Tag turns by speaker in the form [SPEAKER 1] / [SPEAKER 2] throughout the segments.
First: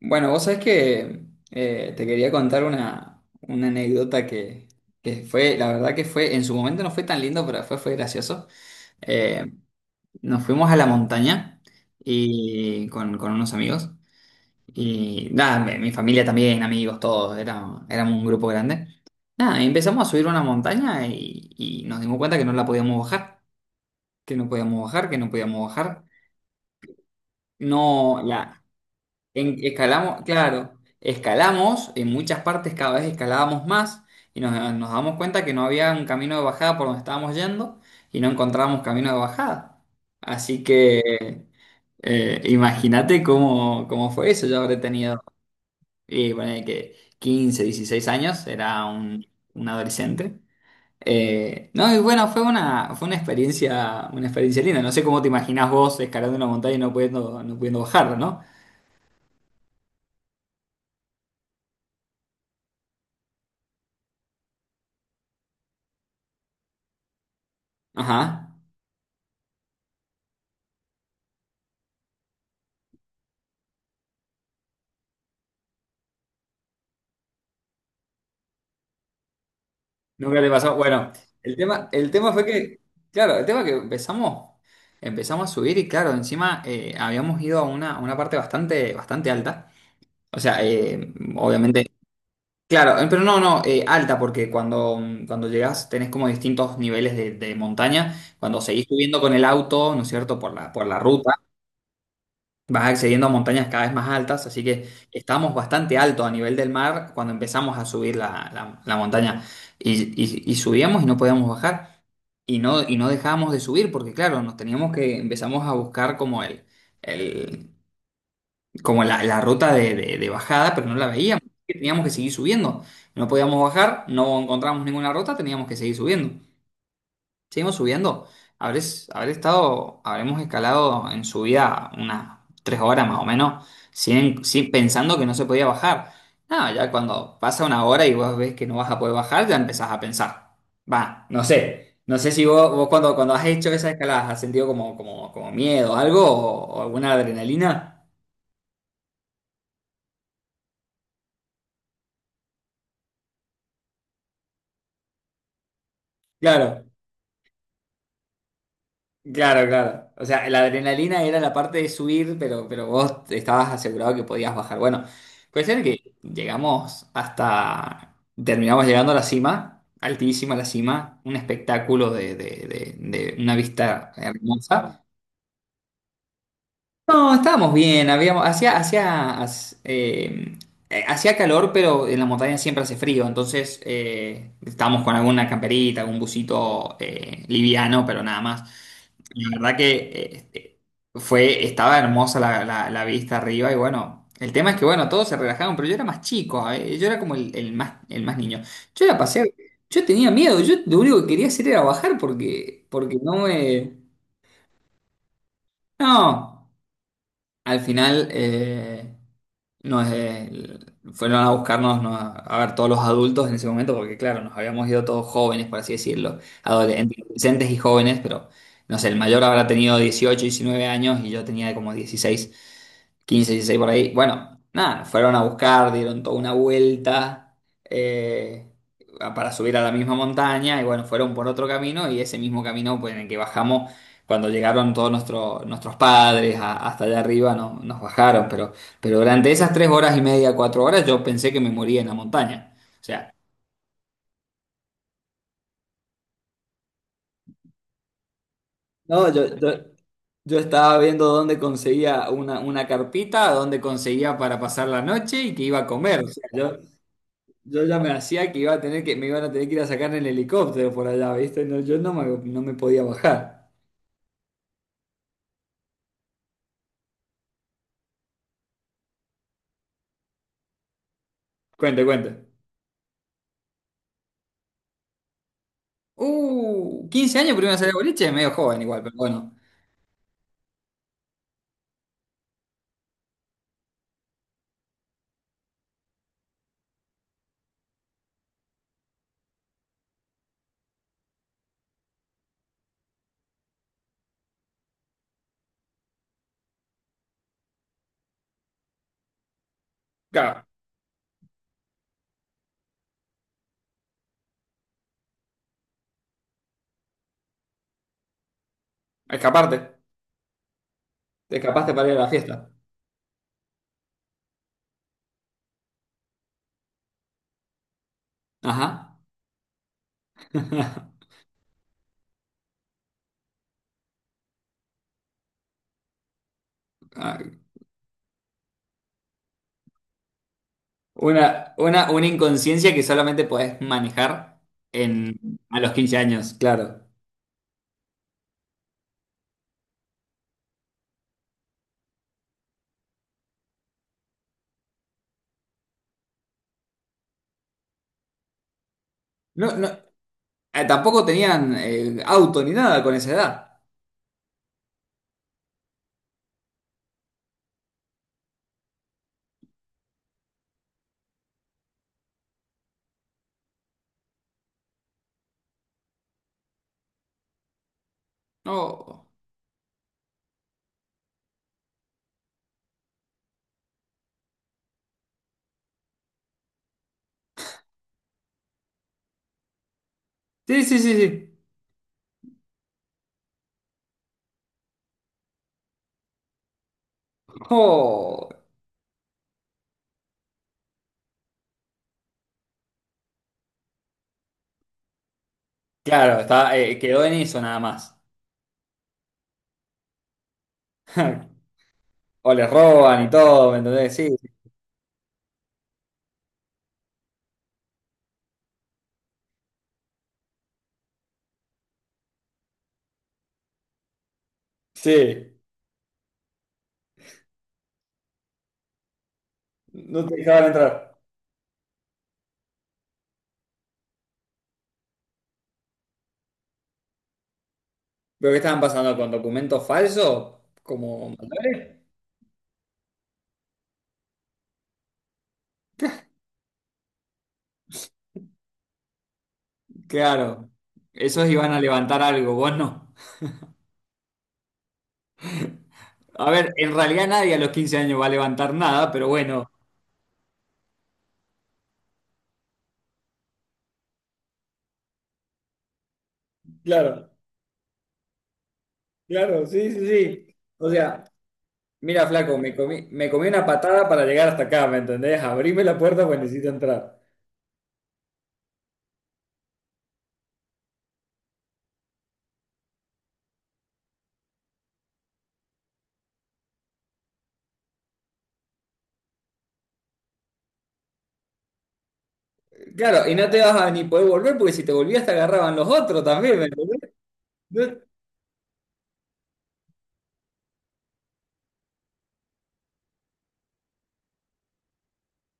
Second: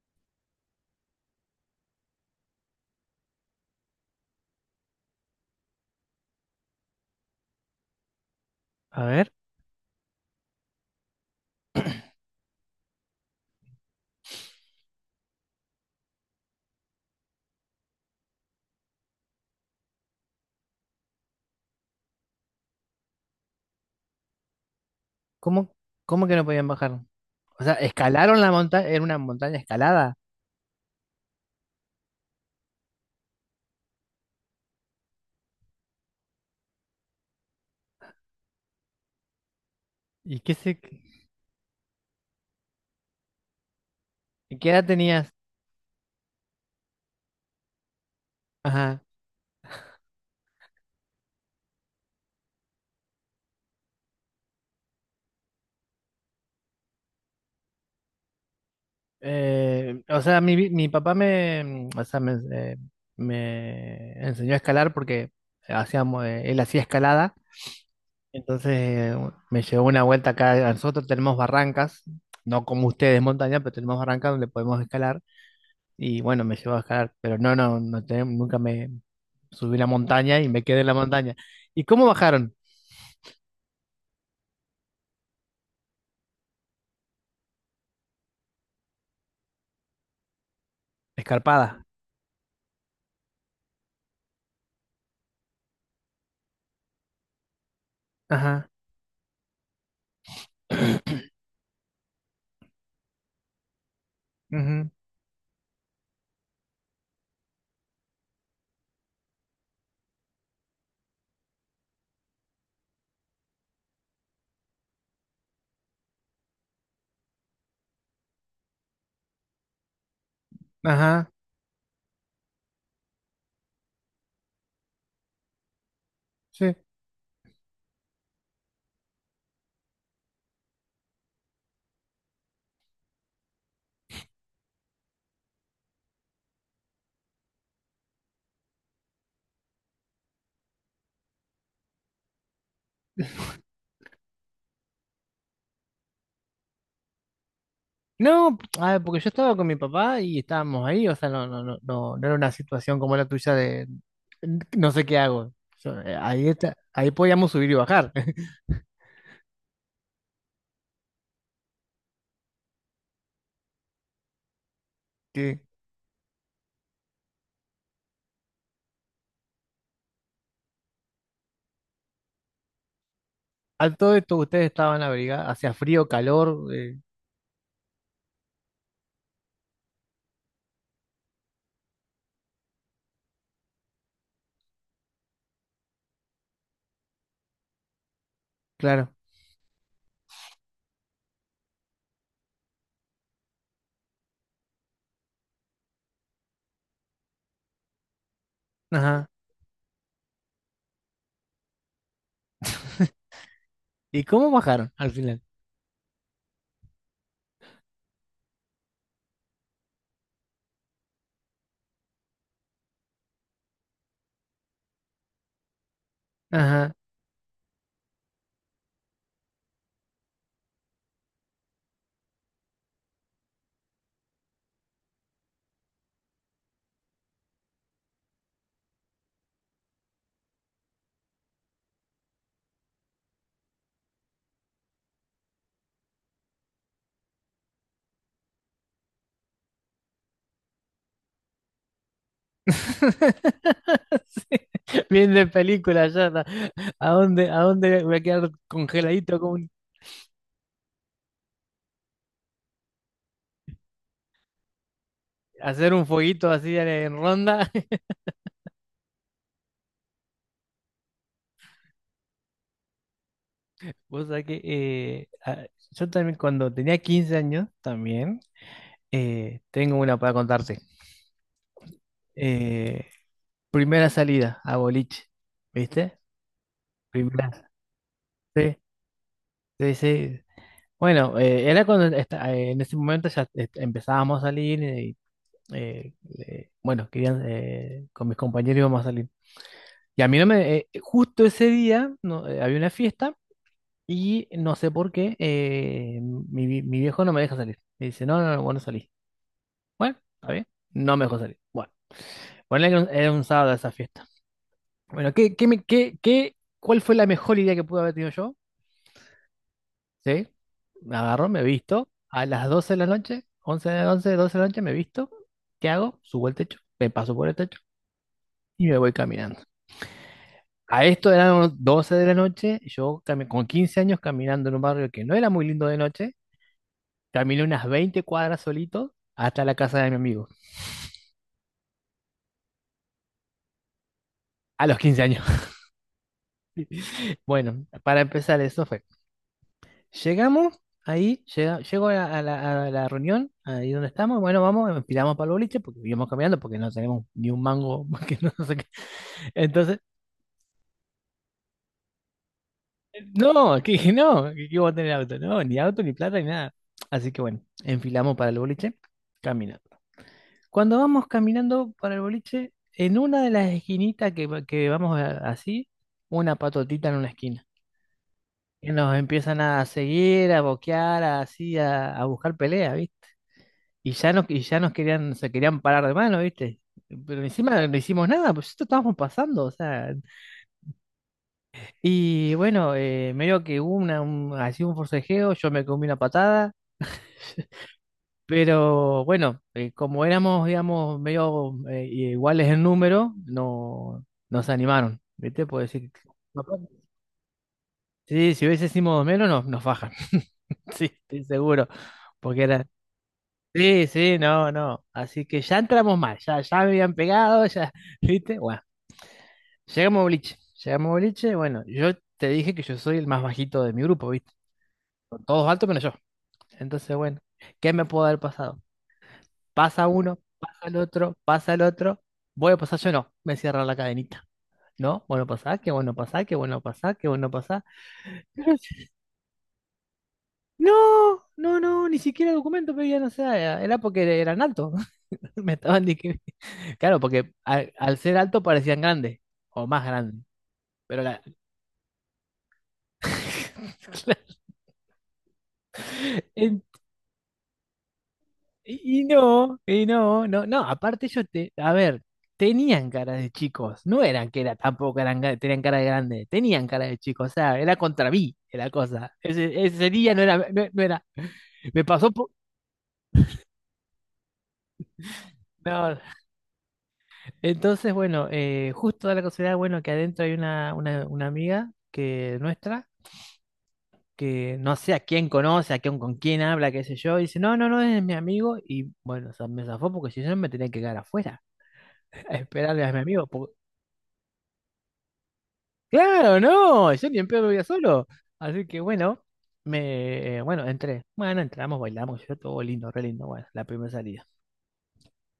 [SPEAKER 1] Bueno, vos sabés que te quería contar una anécdota que fue, la verdad que fue, en su momento no fue tan lindo, pero fue gracioso.
[SPEAKER 2] A ver,
[SPEAKER 1] Eh, Nos fuimos a la montaña y con unos amigos. Y nada, mi familia también, amigos, todos, era, éramos un grupo grande. Nada, y empezamos a subir una montaña y nos dimos cuenta que no la podíamos bajar, que no podíamos bajar, que no podíamos
[SPEAKER 2] ¿cómo,
[SPEAKER 1] bajar.
[SPEAKER 2] cómo que no podían bajar? O sea,
[SPEAKER 1] No,
[SPEAKER 2] escalaron la
[SPEAKER 1] la,
[SPEAKER 2] montaña, era una
[SPEAKER 1] En-
[SPEAKER 2] montaña escalada.
[SPEAKER 1] Escalamos, claro, escalamos, en muchas partes cada vez escalábamos más y nos damos cuenta que no había un camino de bajada por donde estábamos yendo y no encontrábamos camino de bajada.
[SPEAKER 2] ¿Y qué
[SPEAKER 1] Así
[SPEAKER 2] se,
[SPEAKER 1] que imagínate cómo, cómo fue eso.
[SPEAKER 2] ¿Y
[SPEAKER 1] Yo
[SPEAKER 2] qué
[SPEAKER 1] habré
[SPEAKER 2] edad
[SPEAKER 1] tenido,
[SPEAKER 2] tenías?
[SPEAKER 1] y ponele que 15 16 años, era
[SPEAKER 2] Ajá.
[SPEAKER 1] un adolescente. No, y bueno, fue una experiencia linda. No sé cómo te imaginás vos escalando una montaña y no pudiendo, no pudiendo bajarla, ¿no?
[SPEAKER 2] Mi papá me, o sea, me, me enseñó a escalar porque hacíamos, él hacía escalada.
[SPEAKER 1] Ajá.
[SPEAKER 2] Entonces me llevó una vuelta acá. A nosotros tenemos barrancas, no como ustedes montaña, pero tenemos barrancas donde podemos escalar. Y bueno, me llevó a escalar, pero nunca me subí a la montaña
[SPEAKER 1] Nunca
[SPEAKER 2] y
[SPEAKER 1] te
[SPEAKER 2] me
[SPEAKER 1] pasó.
[SPEAKER 2] quedé en la
[SPEAKER 1] Bueno,
[SPEAKER 2] montaña. ¿Y cómo
[SPEAKER 1] el tema fue
[SPEAKER 2] bajaron?
[SPEAKER 1] que, claro, el tema que empezamos, empezamos a subir y claro, encima habíamos ido a una parte bastante, bastante alta. O sea,
[SPEAKER 2] Escarpada.
[SPEAKER 1] obviamente, claro, pero no, no, alta, porque cuando, cuando llegas tenés como distintos niveles de montaña. Cuando
[SPEAKER 2] Ajá.
[SPEAKER 1] seguís subiendo con el auto, ¿no es cierto?, por por la ruta, vas accediendo a montañas cada vez más altas, así
[SPEAKER 2] Ujú.
[SPEAKER 1] que estábamos bastante alto a nivel del mar cuando empezamos a subir la montaña. Y subíamos y no podíamos bajar. Y no dejábamos de subir, porque claro, nos teníamos que, empezamos a buscar como el- como la ruta de bajada, pero no la
[SPEAKER 2] Ajá.
[SPEAKER 1] veíamos. Teníamos que seguir subiendo. No podíamos bajar, no encontramos ninguna ruta, teníamos que seguir subiendo.
[SPEAKER 2] Sí.
[SPEAKER 1] Seguimos subiendo. Habremos escalado en subida unas tres horas más o menos, pensando que no se podía bajar. No, ya cuando pasa una hora y vos ves que no vas a poder bajar, ya empezás a pensar. Va, no sé. No sé si vos cuando, cuando has hecho esas escaladas has sentido como miedo, algo o alguna adrenalina.
[SPEAKER 2] No, a ver, porque yo estaba con mi papá y estábamos ahí, o sea, no era una situación como la tuya de "N- no sé qué hago". Yo, ahí está,
[SPEAKER 1] Claro.
[SPEAKER 2] ahí podíamos subir y bajar.
[SPEAKER 1] Claro, claro. O sea, la adrenalina era la parte de subir, pero vos estabas asegurado que podías bajar. Bueno,
[SPEAKER 2] Sí.
[SPEAKER 1] cuestión es que llegamos hasta, terminamos llegando a la cima, altísima la cima, un espectáculo de una
[SPEAKER 2] A
[SPEAKER 1] vista
[SPEAKER 2] todo esto, ustedes estaban
[SPEAKER 1] hermosa.
[SPEAKER 2] abrigados, hacía frío, calor,
[SPEAKER 1] No, estábamos bien, habíamos, hacía calor, pero en la montaña siempre hace frío, entonces estábamos con alguna camperita, algún busito liviano, pero nada más.
[SPEAKER 2] claro.
[SPEAKER 1] La verdad que este, fue, estaba hermosa la vista arriba y bueno, el tema es que bueno, todos se relajaron, pero yo era más chico, ¿eh? Yo era como el más niño. Yo la
[SPEAKER 2] Ajá.
[SPEAKER 1] pasé, yo tenía miedo, yo lo único que quería hacer era bajar porque, porque no me...
[SPEAKER 2] ¿Y cómo bajaron al final?
[SPEAKER 1] No, al final... no, fueron a buscarnos, ¿no? A ver todos los adultos en ese momento, porque claro, nos habíamos ido todos jóvenes, por así decirlo,
[SPEAKER 2] Ajá.
[SPEAKER 1] adole- adolescentes y jóvenes, pero no sé, el mayor habrá tenido 18 19 años y yo tenía como 16 15, 16 por ahí. Bueno, nada, fueron a buscar, dieron toda una vuelta eh, para subir a la misma montaña y bueno, fueron por otro camino y ese mismo camino pues, en el que bajamos, cuando llegaron todos nuestros padres hasta allá arriba, nos bajaron, pero durante esas tres horas y media, cuatro horas, yo pensé que me moría en la montaña. O sea,
[SPEAKER 2] Sí. Bien de película ya, ¿no? A dónde voy a quedar
[SPEAKER 1] no,
[SPEAKER 2] congeladito como un,
[SPEAKER 1] yo estaba viendo dónde conseguía una carpita, dónde conseguía para pasar la noche y que iba a
[SPEAKER 2] hacer un
[SPEAKER 1] comer. O sea,
[SPEAKER 2] fueguito así
[SPEAKER 1] yo,
[SPEAKER 2] en ronda?
[SPEAKER 1] Yo ya me hacía que iba a tener que, me iban a tener que ir a sacar en el helicóptero por allá, ¿viste? No, yo no me, no me podía bajar.
[SPEAKER 2] Vos sabés que yo también cuando tenía 15 años, también tengo una para contarte.
[SPEAKER 1] Cuente, cuente.
[SPEAKER 2] Eh, Primera salida a boliche, ¿viste?
[SPEAKER 1] Quince años
[SPEAKER 2] Primera.
[SPEAKER 1] primero salí de boliche, medio
[SPEAKER 2] Sí,
[SPEAKER 1] joven igual, pero bueno.
[SPEAKER 2] sí, sí. Bueno, en ese momento ya empezábamos a salir y eh, bueno, querían, con mis compañeros íbamos a salir. Y a mí no me, justo ese día no, había una fiesta. Y no sé por qué, mi viejo no me deja salir. Me dice, no, no, no, vos no salís. Bueno, está bien.
[SPEAKER 1] Claro,
[SPEAKER 2] No me dejó salir. Bueno, bueno, era un sábado esa fiesta. Bueno, ¿qué, qué, me- qué, qué- cuál fue la mejor idea que pude haber tenido yo?
[SPEAKER 1] escaparte.
[SPEAKER 2] Sí, me agarro,
[SPEAKER 1] Te
[SPEAKER 2] me
[SPEAKER 1] escapaste
[SPEAKER 2] visto.
[SPEAKER 1] para ir a la
[SPEAKER 2] A las
[SPEAKER 1] fiesta.
[SPEAKER 2] 12 de la noche, 11 de la noche, 12 de la noche, me visto. ¿Qué hago? Subo al techo, me paso por el techo
[SPEAKER 1] Ajá.
[SPEAKER 2] y me voy caminando. A esto eran unos 12 de la noche, yo con 15 años caminando en un barrio que no era muy lindo de noche.
[SPEAKER 1] Ay,
[SPEAKER 2] Caminé unas 20 cuadras solito hasta la casa de mi amigo,
[SPEAKER 1] una, una inconsciencia que solamente podés manejar
[SPEAKER 2] a los 15 años.
[SPEAKER 1] en, a los quince años, claro.
[SPEAKER 2] Bueno, para empezar, eso fue. Llegamos ahí, llego a a la reunión, ahí donde estamos. Bueno, vamos, empilamos para el boliche porque íbamos caminando, porque no tenemos ni un mango, que no sé qué.
[SPEAKER 1] No, no,
[SPEAKER 2] Entonces,
[SPEAKER 1] tampoco tenían auto ni nada con esa edad.
[SPEAKER 2] no, que dije, no, que iba a tener auto, no, ni auto, ni plata, ni nada. Así que bueno, enfilamos para el boliche, caminamos. Cuando vamos caminando para el boliche, en una de las esquinitas que, que vamos a- así, una patotita en una esquina. Y nos
[SPEAKER 1] No.
[SPEAKER 2] empiezan a seguir, a boquear, a- así, a buscar pelea, ¿viste? Y ya nos querían, se querían parar de mano, ¿viste? Pero encima no hicimos nada, pues esto estábamos pasando, o sea.
[SPEAKER 1] Sí, sí, sí, sí.
[SPEAKER 2] Y bueno, medio que hubo una, un, así un forcejeo, yo me comí una patada.
[SPEAKER 1] Oh.
[SPEAKER 2] Pero bueno, como éramos, digamos, medio iguales en número, no, nos animaron, ¿viste? Puedo decir,
[SPEAKER 1] Claro, está,
[SPEAKER 2] papá.
[SPEAKER 1] quedó en eso nada más.
[SPEAKER 2] Sí, si hubiésemos menos, nos fajan. Sí, estoy seguro.
[SPEAKER 1] O
[SPEAKER 2] Porque
[SPEAKER 1] les
[SPEAKER 2] era,
[SPEAKER 1] roban y todo, ¿me
[SPEAKER 2] sí,
[SPEAKER 1] entendés? Sí,
[SPEAKER 2] sí, no, no. Así que ya entramos mal, ya, ya me habían pegado, ya. ¿Viste? Bueno, llegamos a boliche, llegamos a boliche, bueno, yo te dije que yo soy el más bajito de mi grupo, ¿viste? Son
[SPEAKER 1] sí,
[SPEAKER 2] todos altos menos yo. Entonces, bueno, ¿qué me puede haber pasado? Pasa
[SPEAKER 1] no te
[SPEAKER 2] uno,
[SPEAKER 1] dejaban
[SPEAKER 2] pasa el
[SPEAKER 1] entrar.
[SPEAKER 2] otro, pasa el otro. Voy a pasar yo, no, me cierra la cadenita. No, bueno pasar que bueno pasar que bueno pasar que bueno pasar.
[SPEAKER 1] ¿Pero qué estaban pasando con documentos falsos? ¿Como
[SPEAKER 2] No, no,
[SPEAKER 1] mandales?
[SPEAKER 2] no, ni siquiera documento pedían, o sea, era porque eran altos. Me estaban discriminando. Claro, porque al ser alto parecían grandes o más grandes.
[SPEAKER 1] Claro,
[SPEAKER 2] Pero la...
[SPEAKER 1] esos iban a levantar algo, vos no.
[SPEAKER 2] Claro.
[SPEAKER 1] A ver, en realidad nadie a los 15 años va a levantar nada, pero bueno.
[SPEAKER 2] Y no, no, no, aparte ellos te, a ver, tenían cara de chicos, no eran que era tampoco eran, tenían cara de grande, tenían cara de
[SPEAKER 1] Claro,
[SPEAKER 2] chicos, o sea, era contra mí la cosa.
[SPEAKER 1] claro, sí, sí,
[SPEAKER 2] Ese día no
[SPEAKER 1] sí.
[SPEAKER 2] era,
[SPEAKER 1] O
[SPEAKER 2] no era,
[SPEAKER 1] sea,
[SPEAKER 2] me
[SPEAKER 1] mira,
[SPEAKER 2] pasó por,
[SPEAKER 1] flaco, me comí una patada para llegar hasta acá, ¿me entendés? Abrime la
[SPEAKER 2] no.
[SPEAKER 1] puerta porque necesito entrar.
[SPEAKER 2] Entonces, bueno, justo da la casualidad, bueno, que adentro hay una amiga que nuestra, que no sé a quién conoce, a quién, con quién habla, qué sé yo, y dice, no, no, no, es mi amigo, y bueno, o sea, me zafó porque si no me tenía que quedar afuera, a esperarle a mi
[SPEAKER 1] Claro, y
[SPEAKER 2] amigo.
[SPEAKER 1] no te vas a ni poder volver porque si te volvías te agarraban los otros también,
[SPEAKER 2] Claro,
[SPEAKER 1] ¿me entendés?
[SPEAKER 2] no, yo ni en pedo vivía
[SPEAKER 1] No-
[SPEAKER 2] solo. Así que bueno, bueno, entré. Bueno, entramos, bailamos, yo todo lindo, re lindo. Bueno, la primera salida.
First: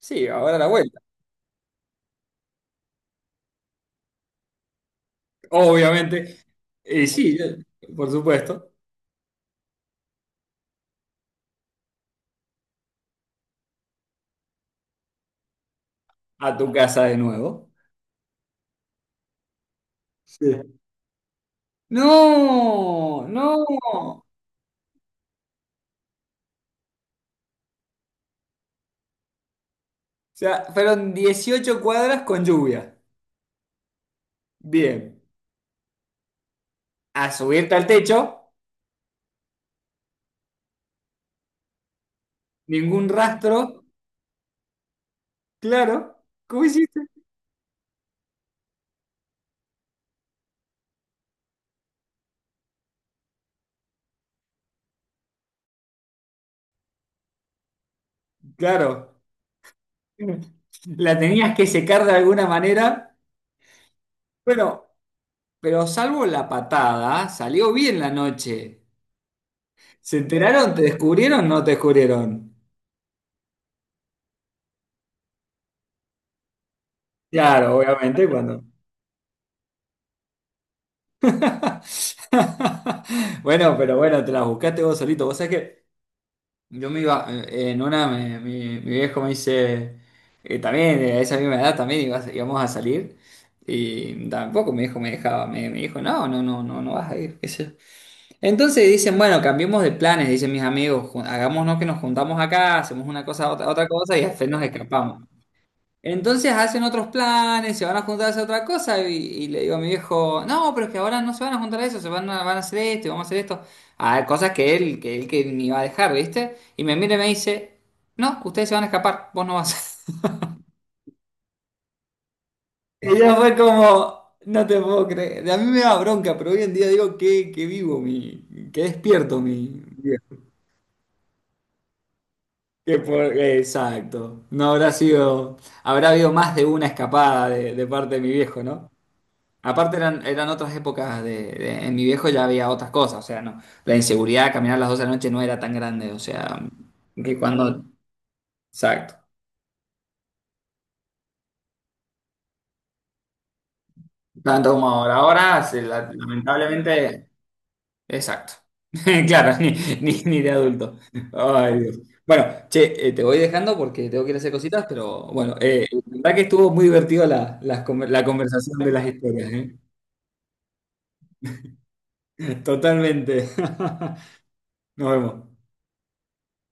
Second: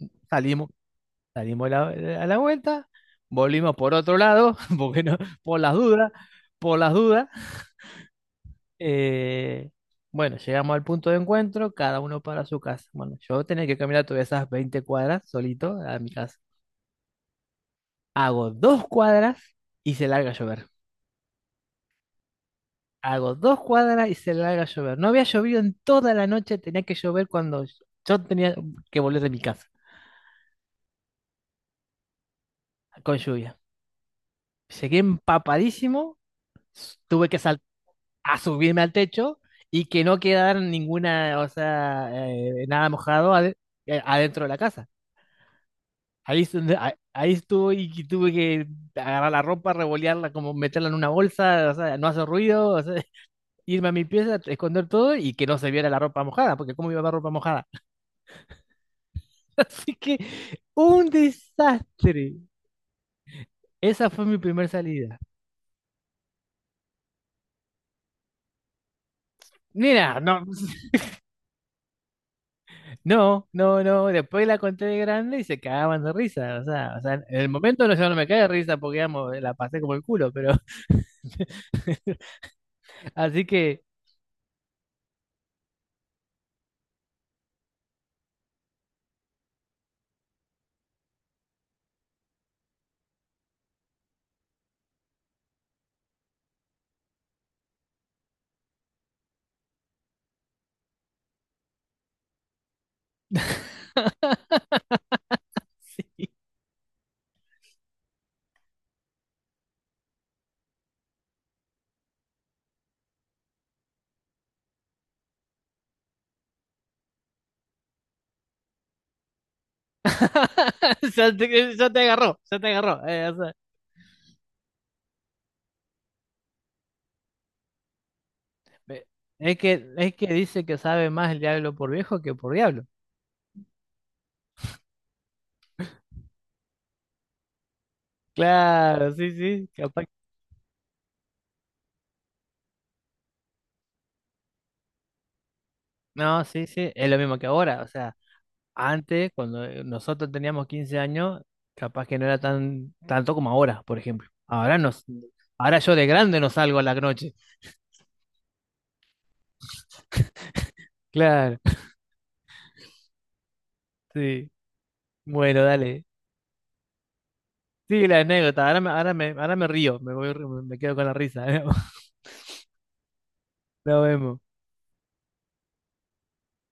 [SPEAKER 1] Sí, ahora la
[SPEAKER 2] Salimos,
[SPEAKER 1] vuelta,
[SPEAKER 2] a la vuelta, volvimos por otro lado, porque no, por las dudas,
[SPEAKER 1] obviamente.
[SPEAKER 2] por las
[SPEAKER 1] Y
[SPEAKER 2] dudas.
[SPEAKER 1] sí, yo- por supuesto,
[SPEAKER 2] Eh, bueno, llegamos al punto de encuentro, cada uno para su casa. Bueno, yo tenía que caminar todas esas 20 cuadras solito a mi casa.
[SPEAKER 1] a tu casa de nuevo.
[SPEAKER 2] Hago 2 cuadras y se larga a llover.
[SPEAKER 1] Sí. No,
[SPEAKER 2] Hago dos
[SPEAKER 1] no.
[SPEAKER 2] cuadras y
[SPEAKER 1] O
[SPEAKER 2] se larga a llover. No había llovido en toda la noche, tenía que llover cuando yo tenía que volver de mi casa
[SPEAKER 1] sea, fueron 18 cuadras con lluvia.
[SPEAKER 2] con lluvia. Llegué
[SPEAKER 1] Bien.
[SPEAKER 2] empapadísimo, s-
[SPEAKER 1] A
[SPEAKER 2] tuve que sal-
[SPEAKER 1] subirte al techo,
[SPEAKER 2] a subirme al techo y que no quedara ninguna, o sea, nada
[SPEAKER 1] ningún
[SPEAKER 2] mojado
[SPEAKER 1] rastro.
[SPEAKER 2] adentro de la casa.
[SPEAKER 1] Claro.
[SPEAKER 2] Ahí, es
[SPEAKER 1] ¿Cómo
[SPEAKER 2] donde- a-
[SPEAKER 1] hiciste?
[SPEAKER 2] ahí estuve y tuve que agarrar la ropa, revolearla, como meterla en una bolsa, o sea, no hacer ruido, o sea, irme a mi pieza, esconder todo y que no se viera la ropa mojada, porque ¿cómo iba a haber ropa mojada?
[SPEAKER 1] Claro.
[SPEAKER 2] Así que un
[SPEAKER 1] La tenías que secar de
[SPEAKER 2] desastre.
[SPEAKER 1] alguna manera.
[SPEAKER 2] Esa fue mi primera
[SPEAKER 1] Bueno,
[SPEAKER 2] salida.
[SPEAKER 1] pero salvo la patada, salió bien la noche.
[SPEAKER 2] Mira,
[SPEAKER 1] ¿Se
[SPEAKER 2] no.
[SPEAKER 1] enteraron? ¿Te descubrieron? ¿No te descubrieron?
[SPEAKER 2] No, no, no. Después la conté de grande y se cagaban de risa. O sea, en el
[SPEAKER 1] Claro,
[SPEAKER 2] momento no, yo no me
[SPEAKER 1] obviamente
[SPEAKER 2] cae de
[SPEAKER 1] cuando.
[SPEAKER 2] risa porque digamos, la pasé como el culo, pero así
[SPEAKER 1] Bueno,
[SPEAKER 2] que
[SPEAKER 1] pero bueno, te la buscaste vos solito. Vos sabés que yo me iba, en una, mi viejo me dice, también, a esa misma edad también íbamos a salir. Y tampoco mi hijo me dejaba, me dijo, no, no, no, no, no vas a ir. Qué sé yo. Entonces dicen, bueno, cambiemos de planes, dicen mis amigos, hagámonos que nos juntamos acá, hacemos una cosa, otra, otra cosa y al fin nos escapamos.
[SPEAKER 2] sí.
[SPEAKER 1] Entonces hacen otros planes, se van a juntar a hacer otra cosa y le digo a mi viejo, no, pero es que ahora no se van a juntar a eso, se van a, van a hacer esto y vamos a hacer esto. Ah, cosas que él que ni va a dejar, ¿viste? Y me mira y me dice, no, ustedes se van a escapar, vos no vas.
[SPEAKER 2] Ya te agarró, ya te agarró.
[SPEAKER 1] Y yo fue como, no te puedo creer. A mí me da bronca, pero hoy en día digo que vivo, mi, que
[SPEAKER 2] Ve-
[SPEAKER 1] despierto
[SPEAKER 2] es
[SPEAKER 1] mi...
[SPEAKER 2] que, es que
[SPEAKER 1] viejo.
[SPEAKER 2] dice que sabe más el diablo por viejo que por diablo.
[SPEAKER 1] Que por- Exacto. No habrá sido, habrá habido más de una escapada de parte de mi viejo, ¿no?
[SPEAKER 2] Claro, sí, sí,
[SPEAKER 1] Aparte
[SPEAKER 2] capaz.
[SPEAKER 1] eran, eran otras épocas en mi viejo ya había otras cosas, o sea, no. La inseguridad, de caminar a las 12 de la noche no era tan grande, o
[SPEAKER 2] No,
[SPEAKER 1] sea,
[SPEAKER 2] sí, sí, es lo mismo
[SPEAKER 1] que
[SPEAKER 2] que ahora,
[SPEAKER 1] cuando...
[SPEAKER 2] o sea.
[SPEAKER 1] Exacto.
[SPEAKER 2] Antes, cuando nosotros teníamos 15 años, capaz que no era tan tanto como ahora, por ejemplo.
[SPEAKER 1] Tanto como ahora, ahora,
[SPEAKER 2] Ahora yo de grande no salgo a la
[SPEAKER 1] lamentablemente...
[SPEAKER 2] noche.
[SPEAKER 1] Exacto. Claro, ni, ni, ni de adulto.
[SPEAKER 2] Claro.
[SPEAKER 1] Ay, Dios. Bueno, che, te voy dejando porque tengo que ir a
[SPEAKER 2] Sí.
[SPEAKER 1] hacer cositas, pero bueno,
[SPEAKER 2] Bueno,
[SPEAKER 1] la
[SPEAKER 2] dale.
[SPEAKER 1] verdad que estuvo muy divertido la,
[SPEAKER 2] Sí, la
[SPEAKER 1] la
[SPEAKER 2] anécdota.
[SPEAKER 1] conversación de las historias,
[SPEAKER 2] Ahora me
[SPEAKER 1] ¿eh?
[SPEAKER 2] río, me voy, me quedo con la risa.
[SPEAKER 1] Totalmente.
[SPEAKER 2] Nos vemos.
[SPEAKER 1] Nos vemos.